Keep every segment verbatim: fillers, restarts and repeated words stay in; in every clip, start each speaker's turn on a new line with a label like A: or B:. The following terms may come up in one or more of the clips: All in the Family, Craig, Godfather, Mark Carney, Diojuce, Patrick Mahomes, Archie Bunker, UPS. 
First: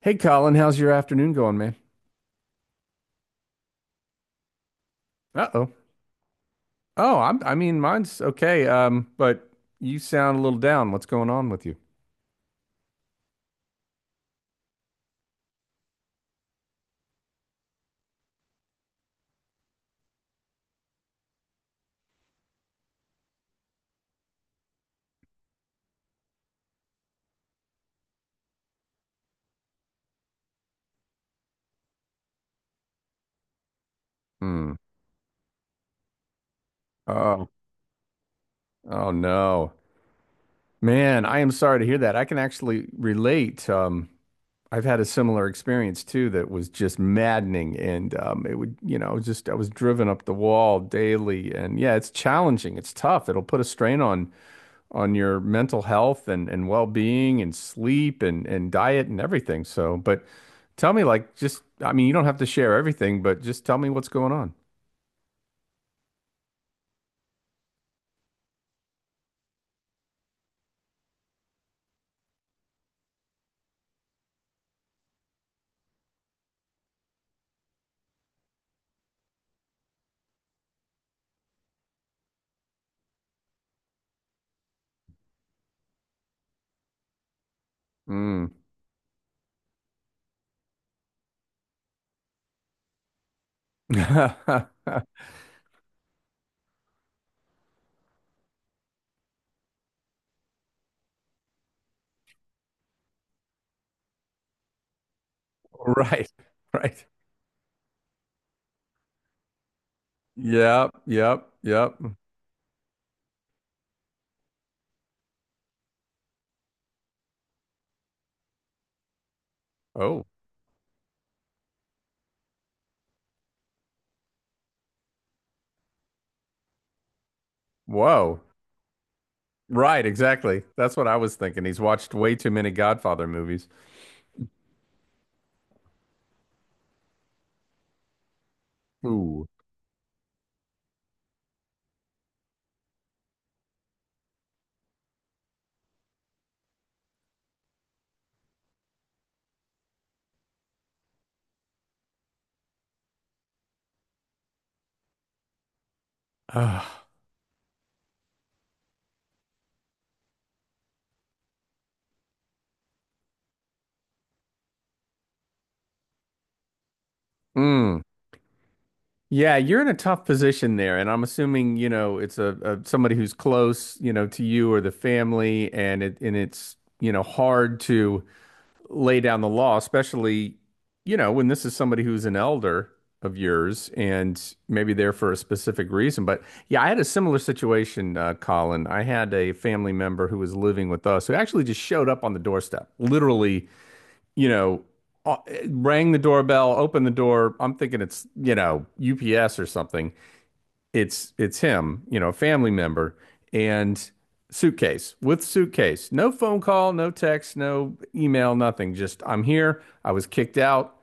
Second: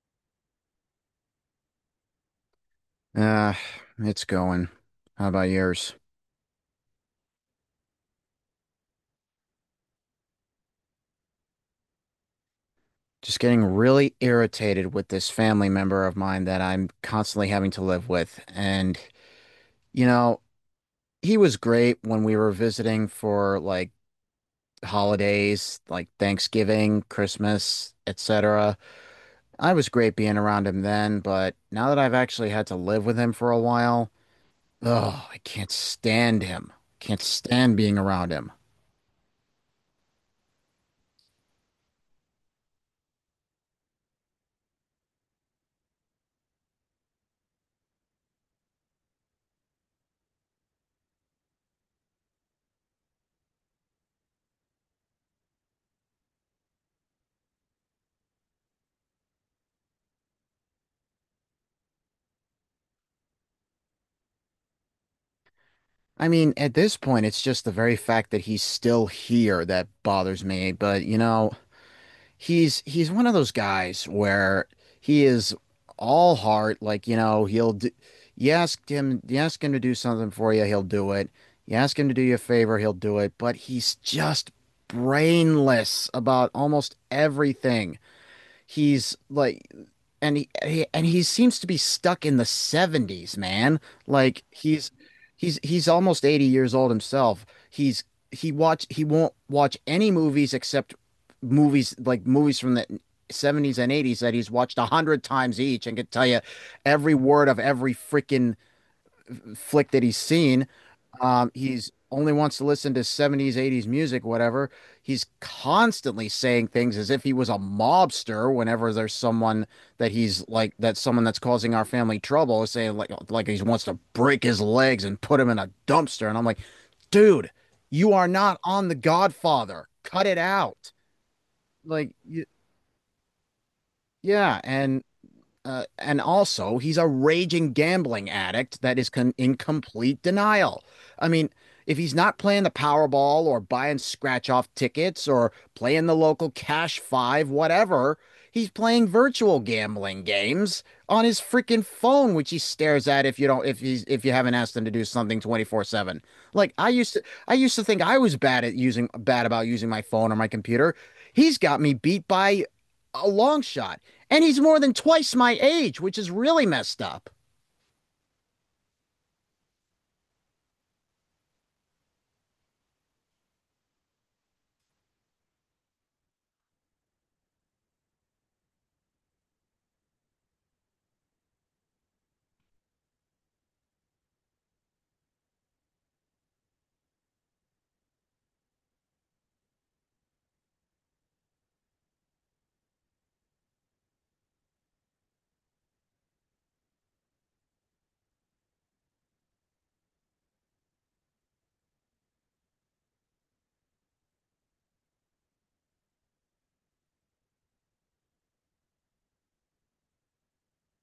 A: Hey Colin, how's your afternoon going, man?
B: Ah, it's going. How about
A: Uh-oh.
B: yours?
A: Oh, I'm, I mean, mine's okay. Um, but you sound a little down. What's going on with you?
B: Just getting really irritated with this family member of mine that I'm constantly having to live with. And, you know, he was great when we were visiting for like holidays, like Thanksgiving, Christmas, et cetera. I was great being around him then, but now that I've actually had to live with him for a while,
A: Hmm.
B: oh, I can't stand him. Can't
A: Oh,
B: stand being around him.
A: oh no. Man, I am sorry to hear that. I can actually relate. Um, I've had a similar experience too that was just maddening and um it would, you know, just I was driven up the wall daily and yeah, it's challenging. It's tough. It'll put a strain on on your mental health and, and well-being and sleep and, and diet and everything. So, but tell me like just I mean you don't have to share everything, but just tell me what's going
B: I mean, at this point, it's just the very fact that he's still here that bothers me. But you know, he's he's one of those guys where he is all heart. Like you know, he'll do, you ask him you ask him to do something for you, he'll do it. You ask him to do you a favor, he'll do it. But he's just brainless about almost everything.
A: on.
B: He's like, and he, he and he seems to be stuck in the seventies, man. Like
A: Mm.
B: he's he's he's almost eighty years old himself. He's he watch he won't watch any movies except movies like movies from the seventies and eighties that he's watched a hundred times each and can tell
A: Right.
B: you
A: Right.
B: every word of every freaking flick that he's seen.
A: Yep. Yep.
B: Um, he's
A: Yep.
B: only wants to listen to seventies, eighties music, whatever. He's constantly saying things as if he was a mobster whenever there's someone that
A: Oh,
B: he's like that's someone that's causing our family trouble, saying like like he wants to break his legs and put him in a dumpster. And I'm like, dude, you are
A: whoa.
B: not on The Godfather.
A: Right,
B: Cut it
A: exactly.
B: out.
A: That's what I was thinking. He's
B: Like,
A: watched way
B: y
A: too many Godfather movies.
B: yeah, and uh, and also, he's a raging gambling addict that is con
A: Ooh.
B: in complete denial. I mean, if he's not playing the Powerball or buying scratch off tickets or playing the local Cash Five, whatever, he's playing virtual gambling games on his freaking phone, which he stares at if you don't if he's if you haven't asked him to do something twenty-four seven. Like I
A: Ah.
B: used to I used to think I was bad at using bad about using my phone or my computer. He's got me beat by a long shot. And he's more than twice my age, which is really messed up.
A: Mm. Yeah, you're in a tough position there, and I'm assuming, you know, it's a, a somebody who's close, you know, to you or the family, and it and it's, you know, hard to lay down the law, especially, you know, when this is somebody who's an elder of yours and maybe there for a specific reason. But yeah, I had a similar situation, uh, Colin. I had a family member who was living with us who actually just showed up on the doorstep, literally you know, uh, rang the doorbell, opened the door. I'm thinking it's, you know, U P S or something. It's it's him, you know, a family member and suitcase with suitcase. No phone call, no text, no email, nothing. Just I'm here. I was kicked out.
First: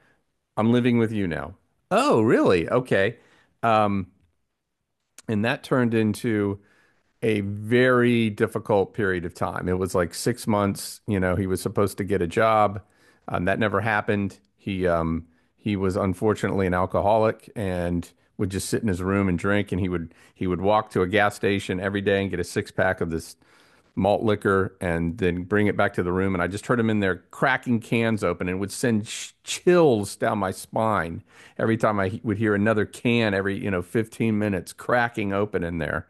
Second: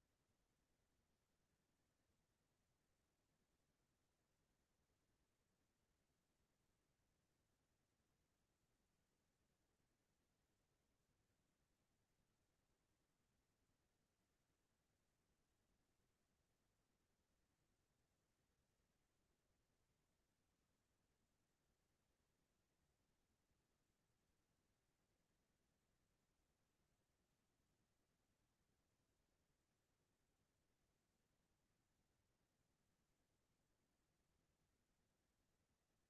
A: I'm living with you now. Oh, really? Okay. Um, and that turned into a very difficult period of time. It was like six months. You know, he was supposed to get a job. Um, that never happened. He um, he was unfortunately an alcoholic and would just sit in his room and drink. And he would he would walk to a gas station every day and get a six pack of this malt liquor and then bring it back to the room. And I just heard him in there cracking cans open and it would send sh- chills down my spine every time I would hear another can every you know fifteen minutes cracking open in there.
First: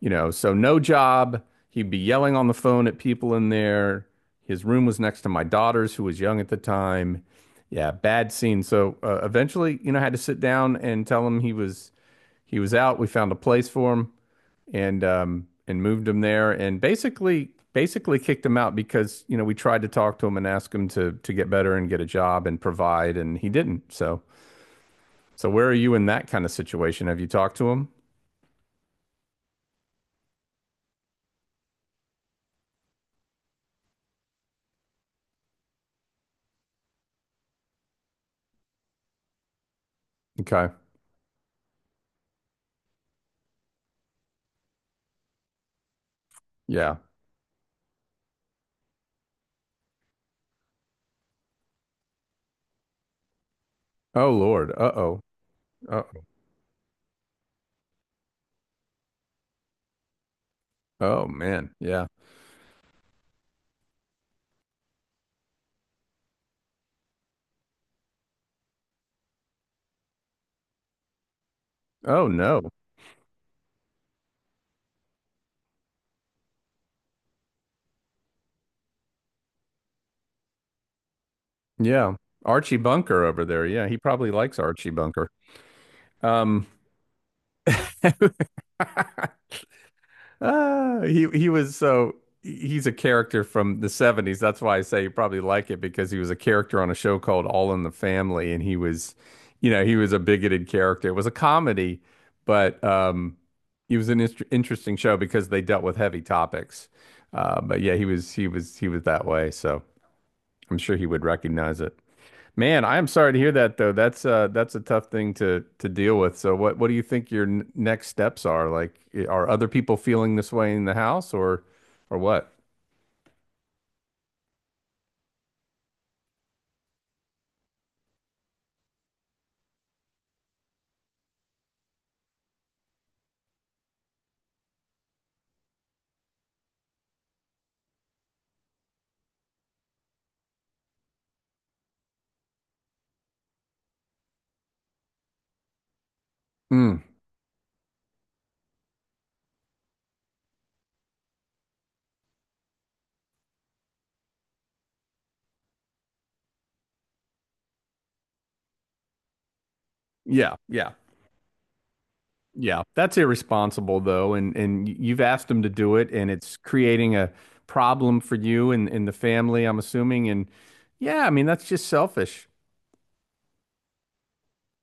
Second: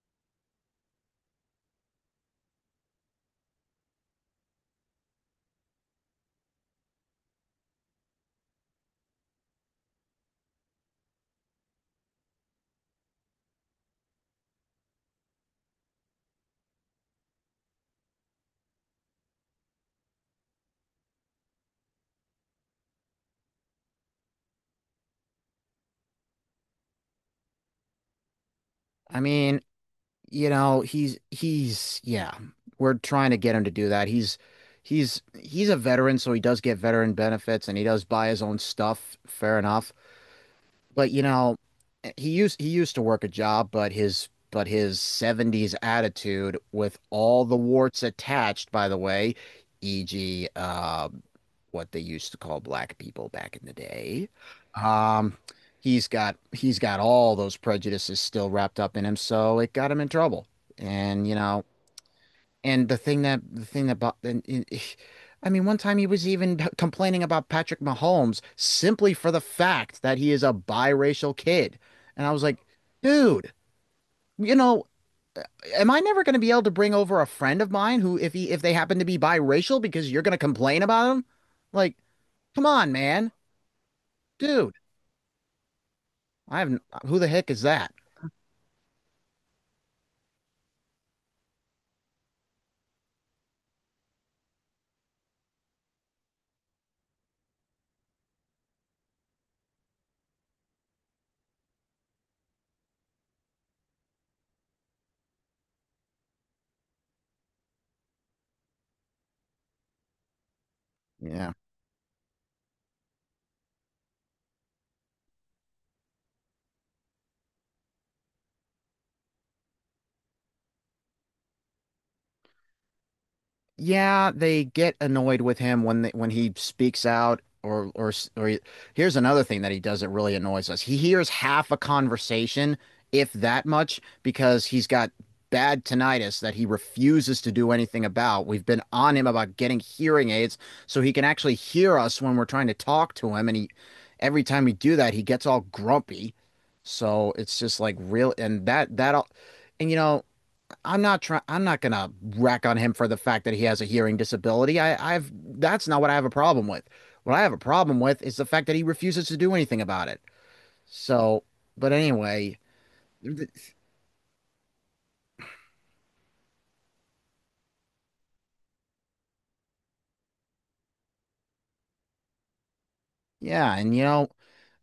A: You know, so no job. He'd be yelling on the phone at people in there. His room was next to my daughter's, who was young at the time. Yeah, bad scene. So uh, eventually, you know, I had to sit down and tell him he was he was out. We found a place for him and um and moved him there and basically basically kicked him out because, you know, we tried to talk to him and ask him to to get better and get a job and provide and he didn't. So so where are you in that kind of situation? Have you talked to him?
B: I mean, you know, he's he's Yeah, we're trying to get him to do that. He's he's he's a veteran, so he does get veteran benefits and he does buy his own stuff, fair enough.
A: Okay.
B: But you know, he used he used to work a job, but his but his seventies attitude
A: Yeah.
B: with all the warts attached, by the way, e g, uh, what they used to call black people back in the day.
A: Oh Lord. Uh-oh.
B: Um,
A: Uh,
B: he's got he's got all those prejudices still wrapped up in him, so it got him in trouble.
A: Oh
B: And you know,
A: man, yeah.
B: and the thing that the thing that bo- and, and- I mean, one time he was even complaining about Patrick Mahomes simply for the fact that he is a biracial kid. And
A: Oh
B: I was like,
A: no.
B: dude, you know, am I never going to be able to bring over a friend of mine who, if he if they happen to be biracial, because you're going to complain about him? Like,
A: Yeah.
B: come
A: Archie
B: on,
A: Bunker
B: man.
A: over there. Yeah, he probably likes
B: Dude,
A: Archie Bunker.
B: I
A: Um.
B: have who the heck is that?
A: Ah, he he was so he's a character from the seventies. That's why I say you probably like it because he was a character on a show called All in the Family and he was, you know, he was a bigoted character. It was a comedy, but um it was an inter interesting show because they dealt with heavy topics. Uh, but yeah, he was he was he was that way, so I'm sure he would
B: Yeah.
A: recognize it. Man, I am sorry to hear that though. That's uh that's a tough thing to to deal with. So what what do you think your n next steps are? Like i- are other people feeling this way in the house or or what?
B: Yeah, they get annoyed with him when they, when he speaks out or or or he- here's another thing that he does that really annoys us. He hears half a conversation, if that much, because he's got bad tinnitus that he refuses to do anything about. We've been on him about getting hearing aids so he can actually hear us when we're trying to talk to him and he every time we do that, he gets all grumpy.
A: Mm.
B: So it's just like real and that that all and you know I'm not trying. I'm not gonna rack on him for the fact that he has a hearing disability. I, I've That's not what I have a problem with. What I have a problem with is the fact that he refuses to do anything about it.
A: Yeah, yeah.
B: So, but anyway,
A: Yeah. That's
B: th-
A: irresponsible though and and y- you've asked them to do it and it's creating a problem for you and and the family, I'm assuming and yeah, I mean that's just selfish.
B: yeah, and you know,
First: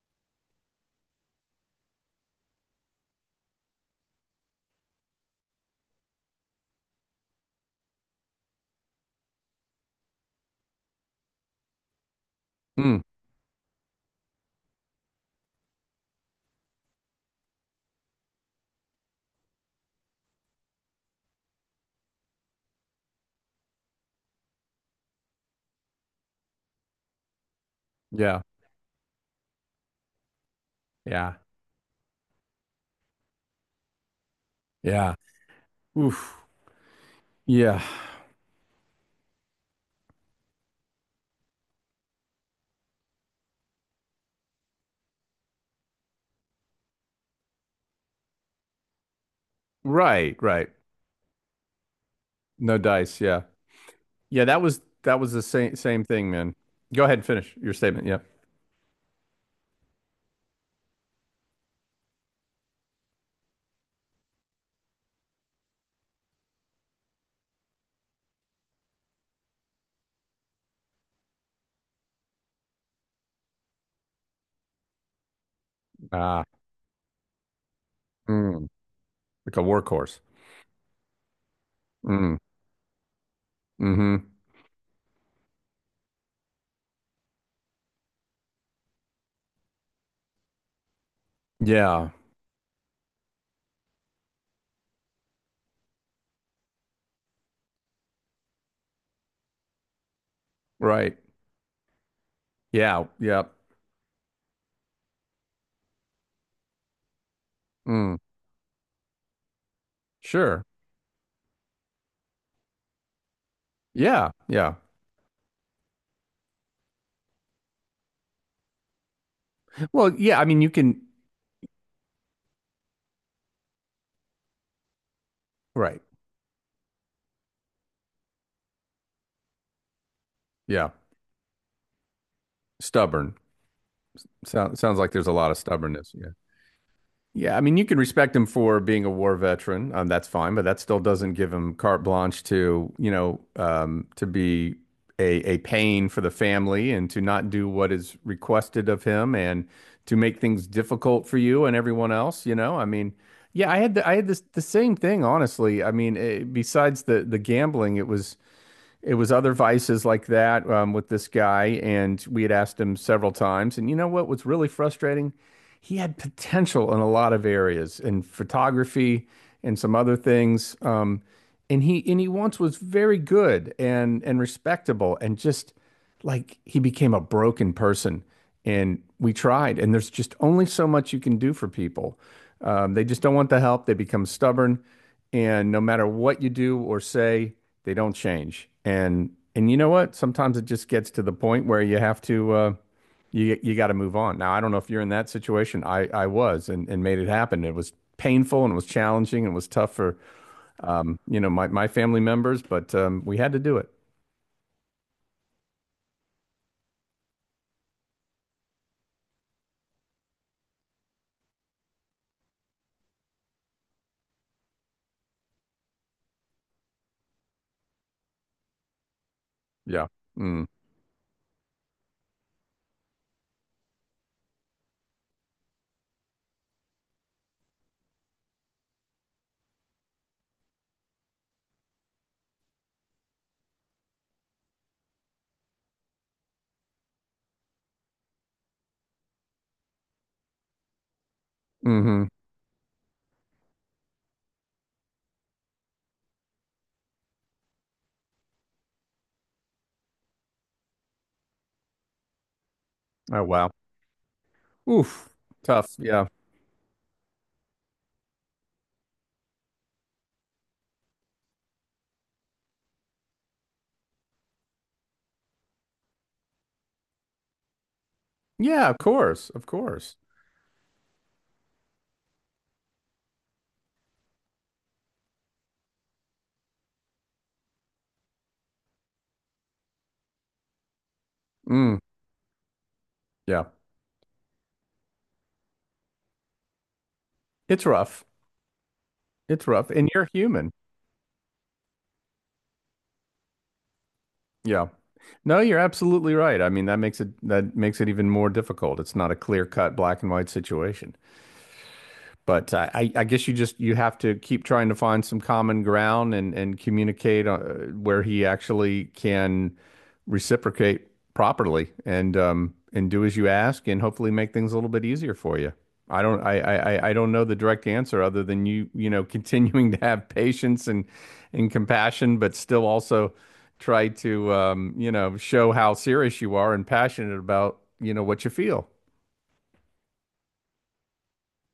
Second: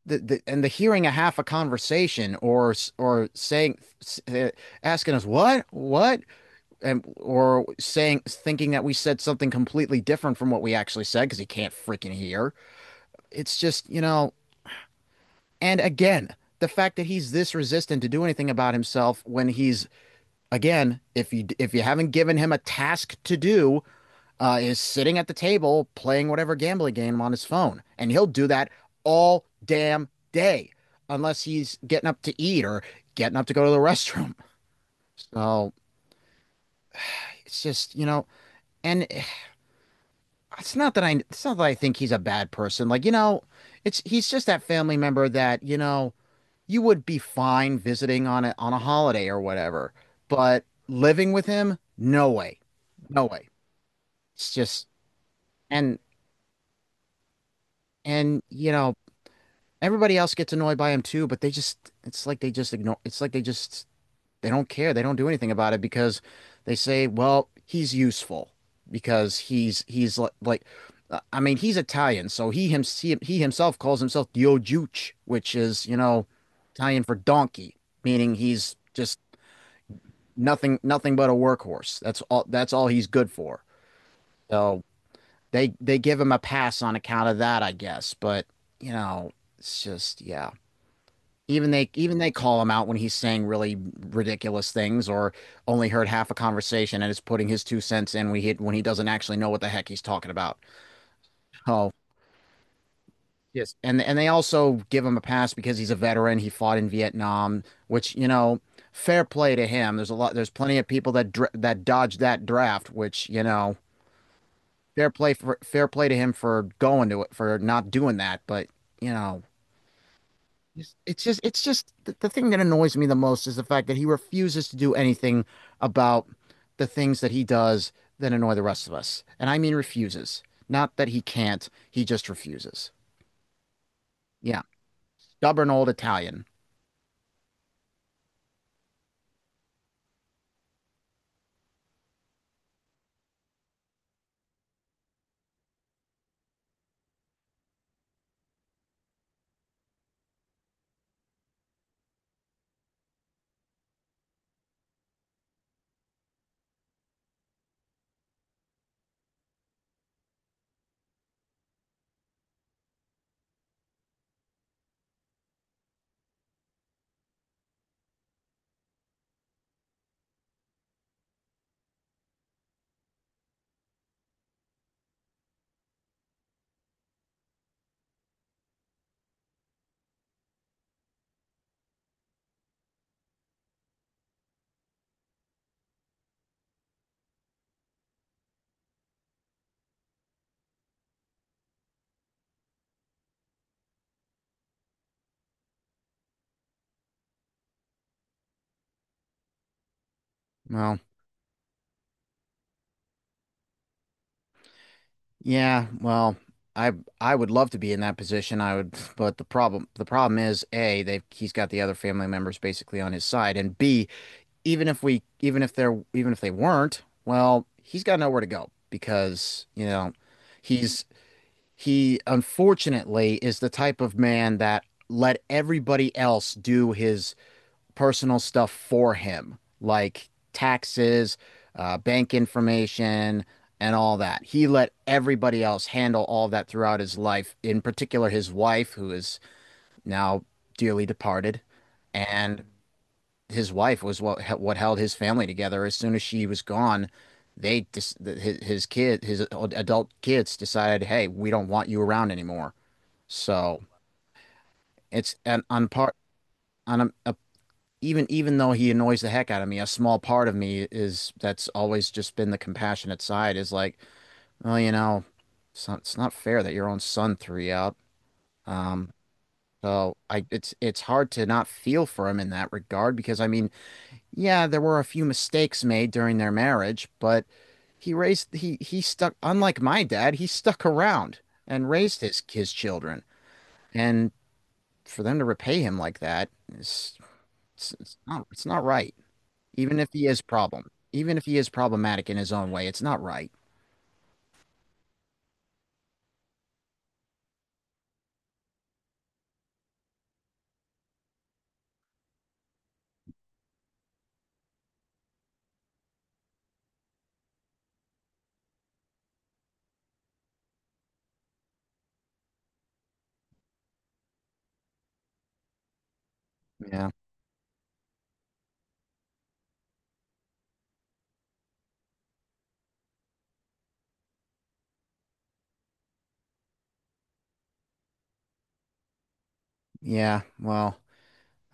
B: the, the and the hearing a half a conversation or s- or saying s- uh, asking us what what and or saying thinking that we said something completely different from what we actually said because he can't freaking hear.
A: Mm.
B: It's just, you know, and again, the fact that he's this resistant to do anything about himself when he's again, if you if you haven't given him a task to do, uh, is sitting at the table playing whatever gambling game on his phone, and he'll
A: Yeah.
B: do that all damn day
A: Yeah.
B: unless he's getting up to eat or getting up to go to the restroom.
A: Yeah.
B: So
A: Oof.
B: it's
A: Yeah.
B: just you know, and it's not that I it's not that I think he's a bad person. Like you know, it's he's just that family member that you know you would be fine visiting on a on a holiday or whatever,
A: Right,
B: but
A: right.
B: living with him, no way.
A: No dice,
B: No
A: yeah.
B: way.
A: Yeah,
B: It's
A: that was
B: just,
A: that was the same
B: and
A: same thing, man. Go ahead and finish your statement. Yep.
B: and you know, everybody else gets annoyed by him too, but they just it's like they just ignore it's like they just they don't care. They don't do anything about it because they say, "Well, he's useful because he's he's like, like uh, I mean, he's Italian, so he him he, he himself calls himself Diojuce, which is, you know,
A: Ah,
B: Italian for donkey, meaning
A: mm,
B: he's just
A: like a workhorse.
B: nothing nothing but a workhorse. That's
A: Mm,
B: all that's all he's good for.
A: mm-hmm.
B: So they they give him a pass on account of that, I guess. But you know, it's just yeah. Even they
A: Yeah.
B: even they call him out when he's saying really ridiculous things or only heard half a conversation and is putting his two cents in when he when he doesn't actually know what the heck he's talking about.
A: Right.
B: Oh,
A: Yeah. Yep.
B: and and they also give him a pass because he's a veteran. He fought in Vietnam, which
A: Mm,
B: you know, fair play to him. There's a lot. There's
A: sure.
B: plenty of people that dr- that dodged that draft, which you know,
A: Yeah. Yeah.
B: fair play for fair play to him for going to it for not doing that, but you know,
A: Well, yeah. I mean, you can.
B: it's just it's just the, the thing that annoys me the most is the fact that he refuses to do anything
A: Right.
B: about the things that he does that annoy the rest of us. And I mean refuses.
A: Yeah.
B: Not that he can't, he just refuses.
A: Stubborn.
B: Yeah.
A: Sounds. Sounds like there's a lot of
B: Stubborn old
A: stubbornness. Yeah.
B: Italian.
A: Yeah, I mean, you can respect him for being a war veteran. Um, that's fine, but that still doesn't give him carte blanche to, you know, um, to be a a pain for the family and to not do what is requested of him and to make things difficult for you and everyone else. You know, I mean, yeah, I had the, I had this the same thing, honestly. I mean, eh, besides the the gambling, it was it was other vices like that um, with this guy, and we had asked him several times. And you know what was really frustrating? He had potential in a lot of areas, in photography and some other things. Um, and he and he once was very good and and respectable, and just like he became a broken person and we tried and there's just only so much you can do for people um, they just don't want the help they become stubborn and no matter what you do or say they don't change and and you know what sometimes it just gets to the point where you have to uh, you you got to move on. Now I don't know if you're in that situation. i i was and and made it happen. It was painful and it was challenging and it was tough for
B: Well,
A: um you know my my family members but um we had to do it.
B: yeah, well, I I would love to be in that position. I would, but the problem the problem is A, they've he's got the other family members basically on his side, and B, even if we even if they're even if they weren't, well, he's got nowhere to go because, you
A: Yeah.
B: know,
A: Mm.
B: he's he unfortunately is the type of man that let everybody else do his personal stuff for him, like taxes, uh, bank information, and all that. He let everybody else handle all that throughout his life, in particular his wife, who is now dearly departed,
A: Hmm.
B: and his wife was what what held his family together. As soon as she was gone, they dis his his kid his adult kids decided, hey, we don't want you around anymore.
A: Oh wow.
B: So
A: Oof,
B: it's an on
A: tough.
B: part
A: Yeah.
B: on a, a even even though he annoys the heck out of me, a small part of me is that's always just been the compassionate side is like, well, you know, it's not, it's not fair that your own son threw you out.
A: Yeah, of
B: Um,
A: course. Of course.
B: so I it's it's hard to not feel for him in that regard because I mean yeah, there were a few mistakes made during their marriage, but he raised he he stuck unlike my dad, he stuck around and
A: Mm,
B: raised his his children.
A: yeah.
B: And for them to repay him like that is
A: It's
B: it's, it's
A: rough.
B: not it's not right.
A: It's rough.
B: Even if
A: And
B: he
A: you're
B: is
A: human.
B: problem, even if he is problematic in his own way, it's not right.
A: Yeah. No, you're absolutely right. I mean, that makes it that makes it even more difficult. It's not a clear-cut black and white situation. But I, I I guess you just you have to keep trying to find some common ground and and communicate uh, where he actually can reciprocate properly and um and do as you ask and hopefully make things a little bit easier for you. I don't I I I-
B: Yeah.
A: I don't know the direct answer other than you you know continuing to have patience and and compassion, but still also try to um you know show how serious you are and passionate about you know what you feel.
B: Yeah. Well,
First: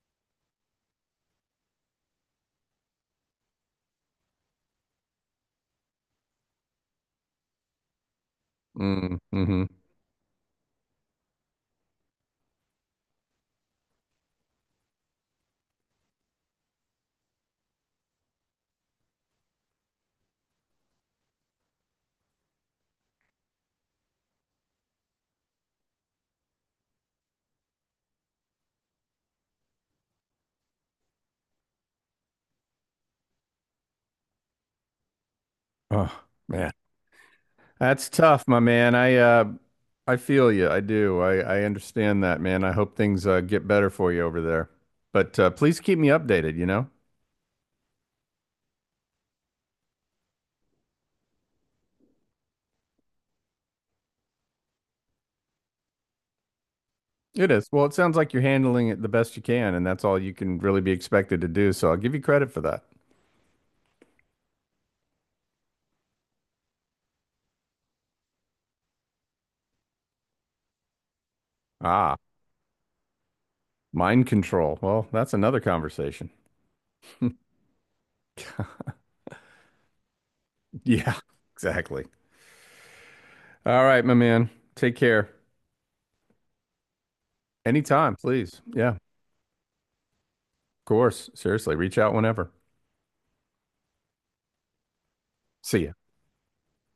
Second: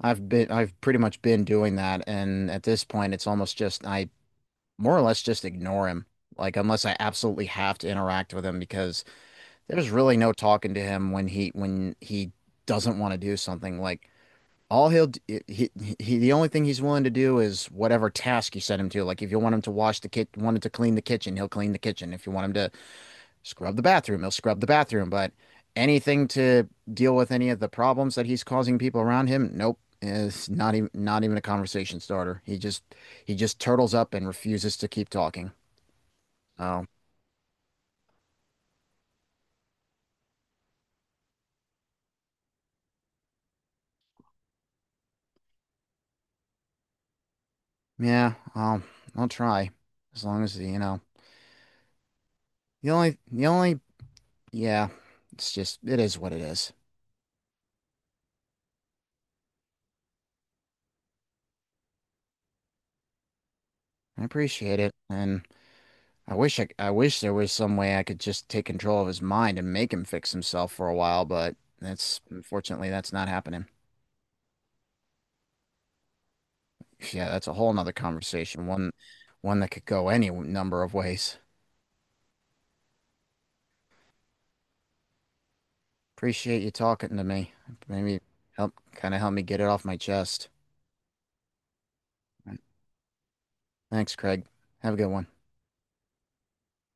B: I've been I've pretty much been doing that and at this point it's almost just I more or less just ignore him. Like unless I absolutely have to interact with him because
A: Mm, hmm.
B: there's really no talking to him when he when he doesn't want to do something. Like all he'll d- he, he the only thing he's willing to do is whatever task you set him to. Like if you want him to wash the kit, wanted to clean the kitchen, he'll clean the kitchen. If you want him to scrub the bathroom, he'll scrub the bathroom. But anything to deal with any of the problems that he's causing people around him, nope. Is not even not even a conversation starter. He just he just turtles up and refuses to keep talking.
A: Oh man.
B: Oh
A: That's tough, my man. I uh I feel you. I do. I I understand that, man. I hope things uh, get better for you over there. But uh, please keep me updated, you know?
B: yeah, I'll I'll try as long as you know. The only, the only, yeah, it's just, it is what it is.
A: It is. Well, it sounds like you're handling it the best you can, and that's all you can really be expected to do. So I'll give you credit for that.
B: I appreciate it, and I wish I, I wish there was some way I could just take control of his mind and make him fix himself for a while, but
A: Ah,
B: that's, unfortunately, that's not happening.
A: mind control. Well, that's another conversation.
B: Yeah, that's a whole nother conversation, one, one that could go any number of
A: Yeah,
B: ways.
A: exactly. All right, my man. Take care.
B: Appreciate you talking to me.
A: Anytime,
B: Maybe
A: please.
B: help,
A: Yeah, of
B: kind of help me get it off my chest.
A: course. Seriously, reach out whenever.
B: Thanks, Craig. Have a good one.
A: See ya.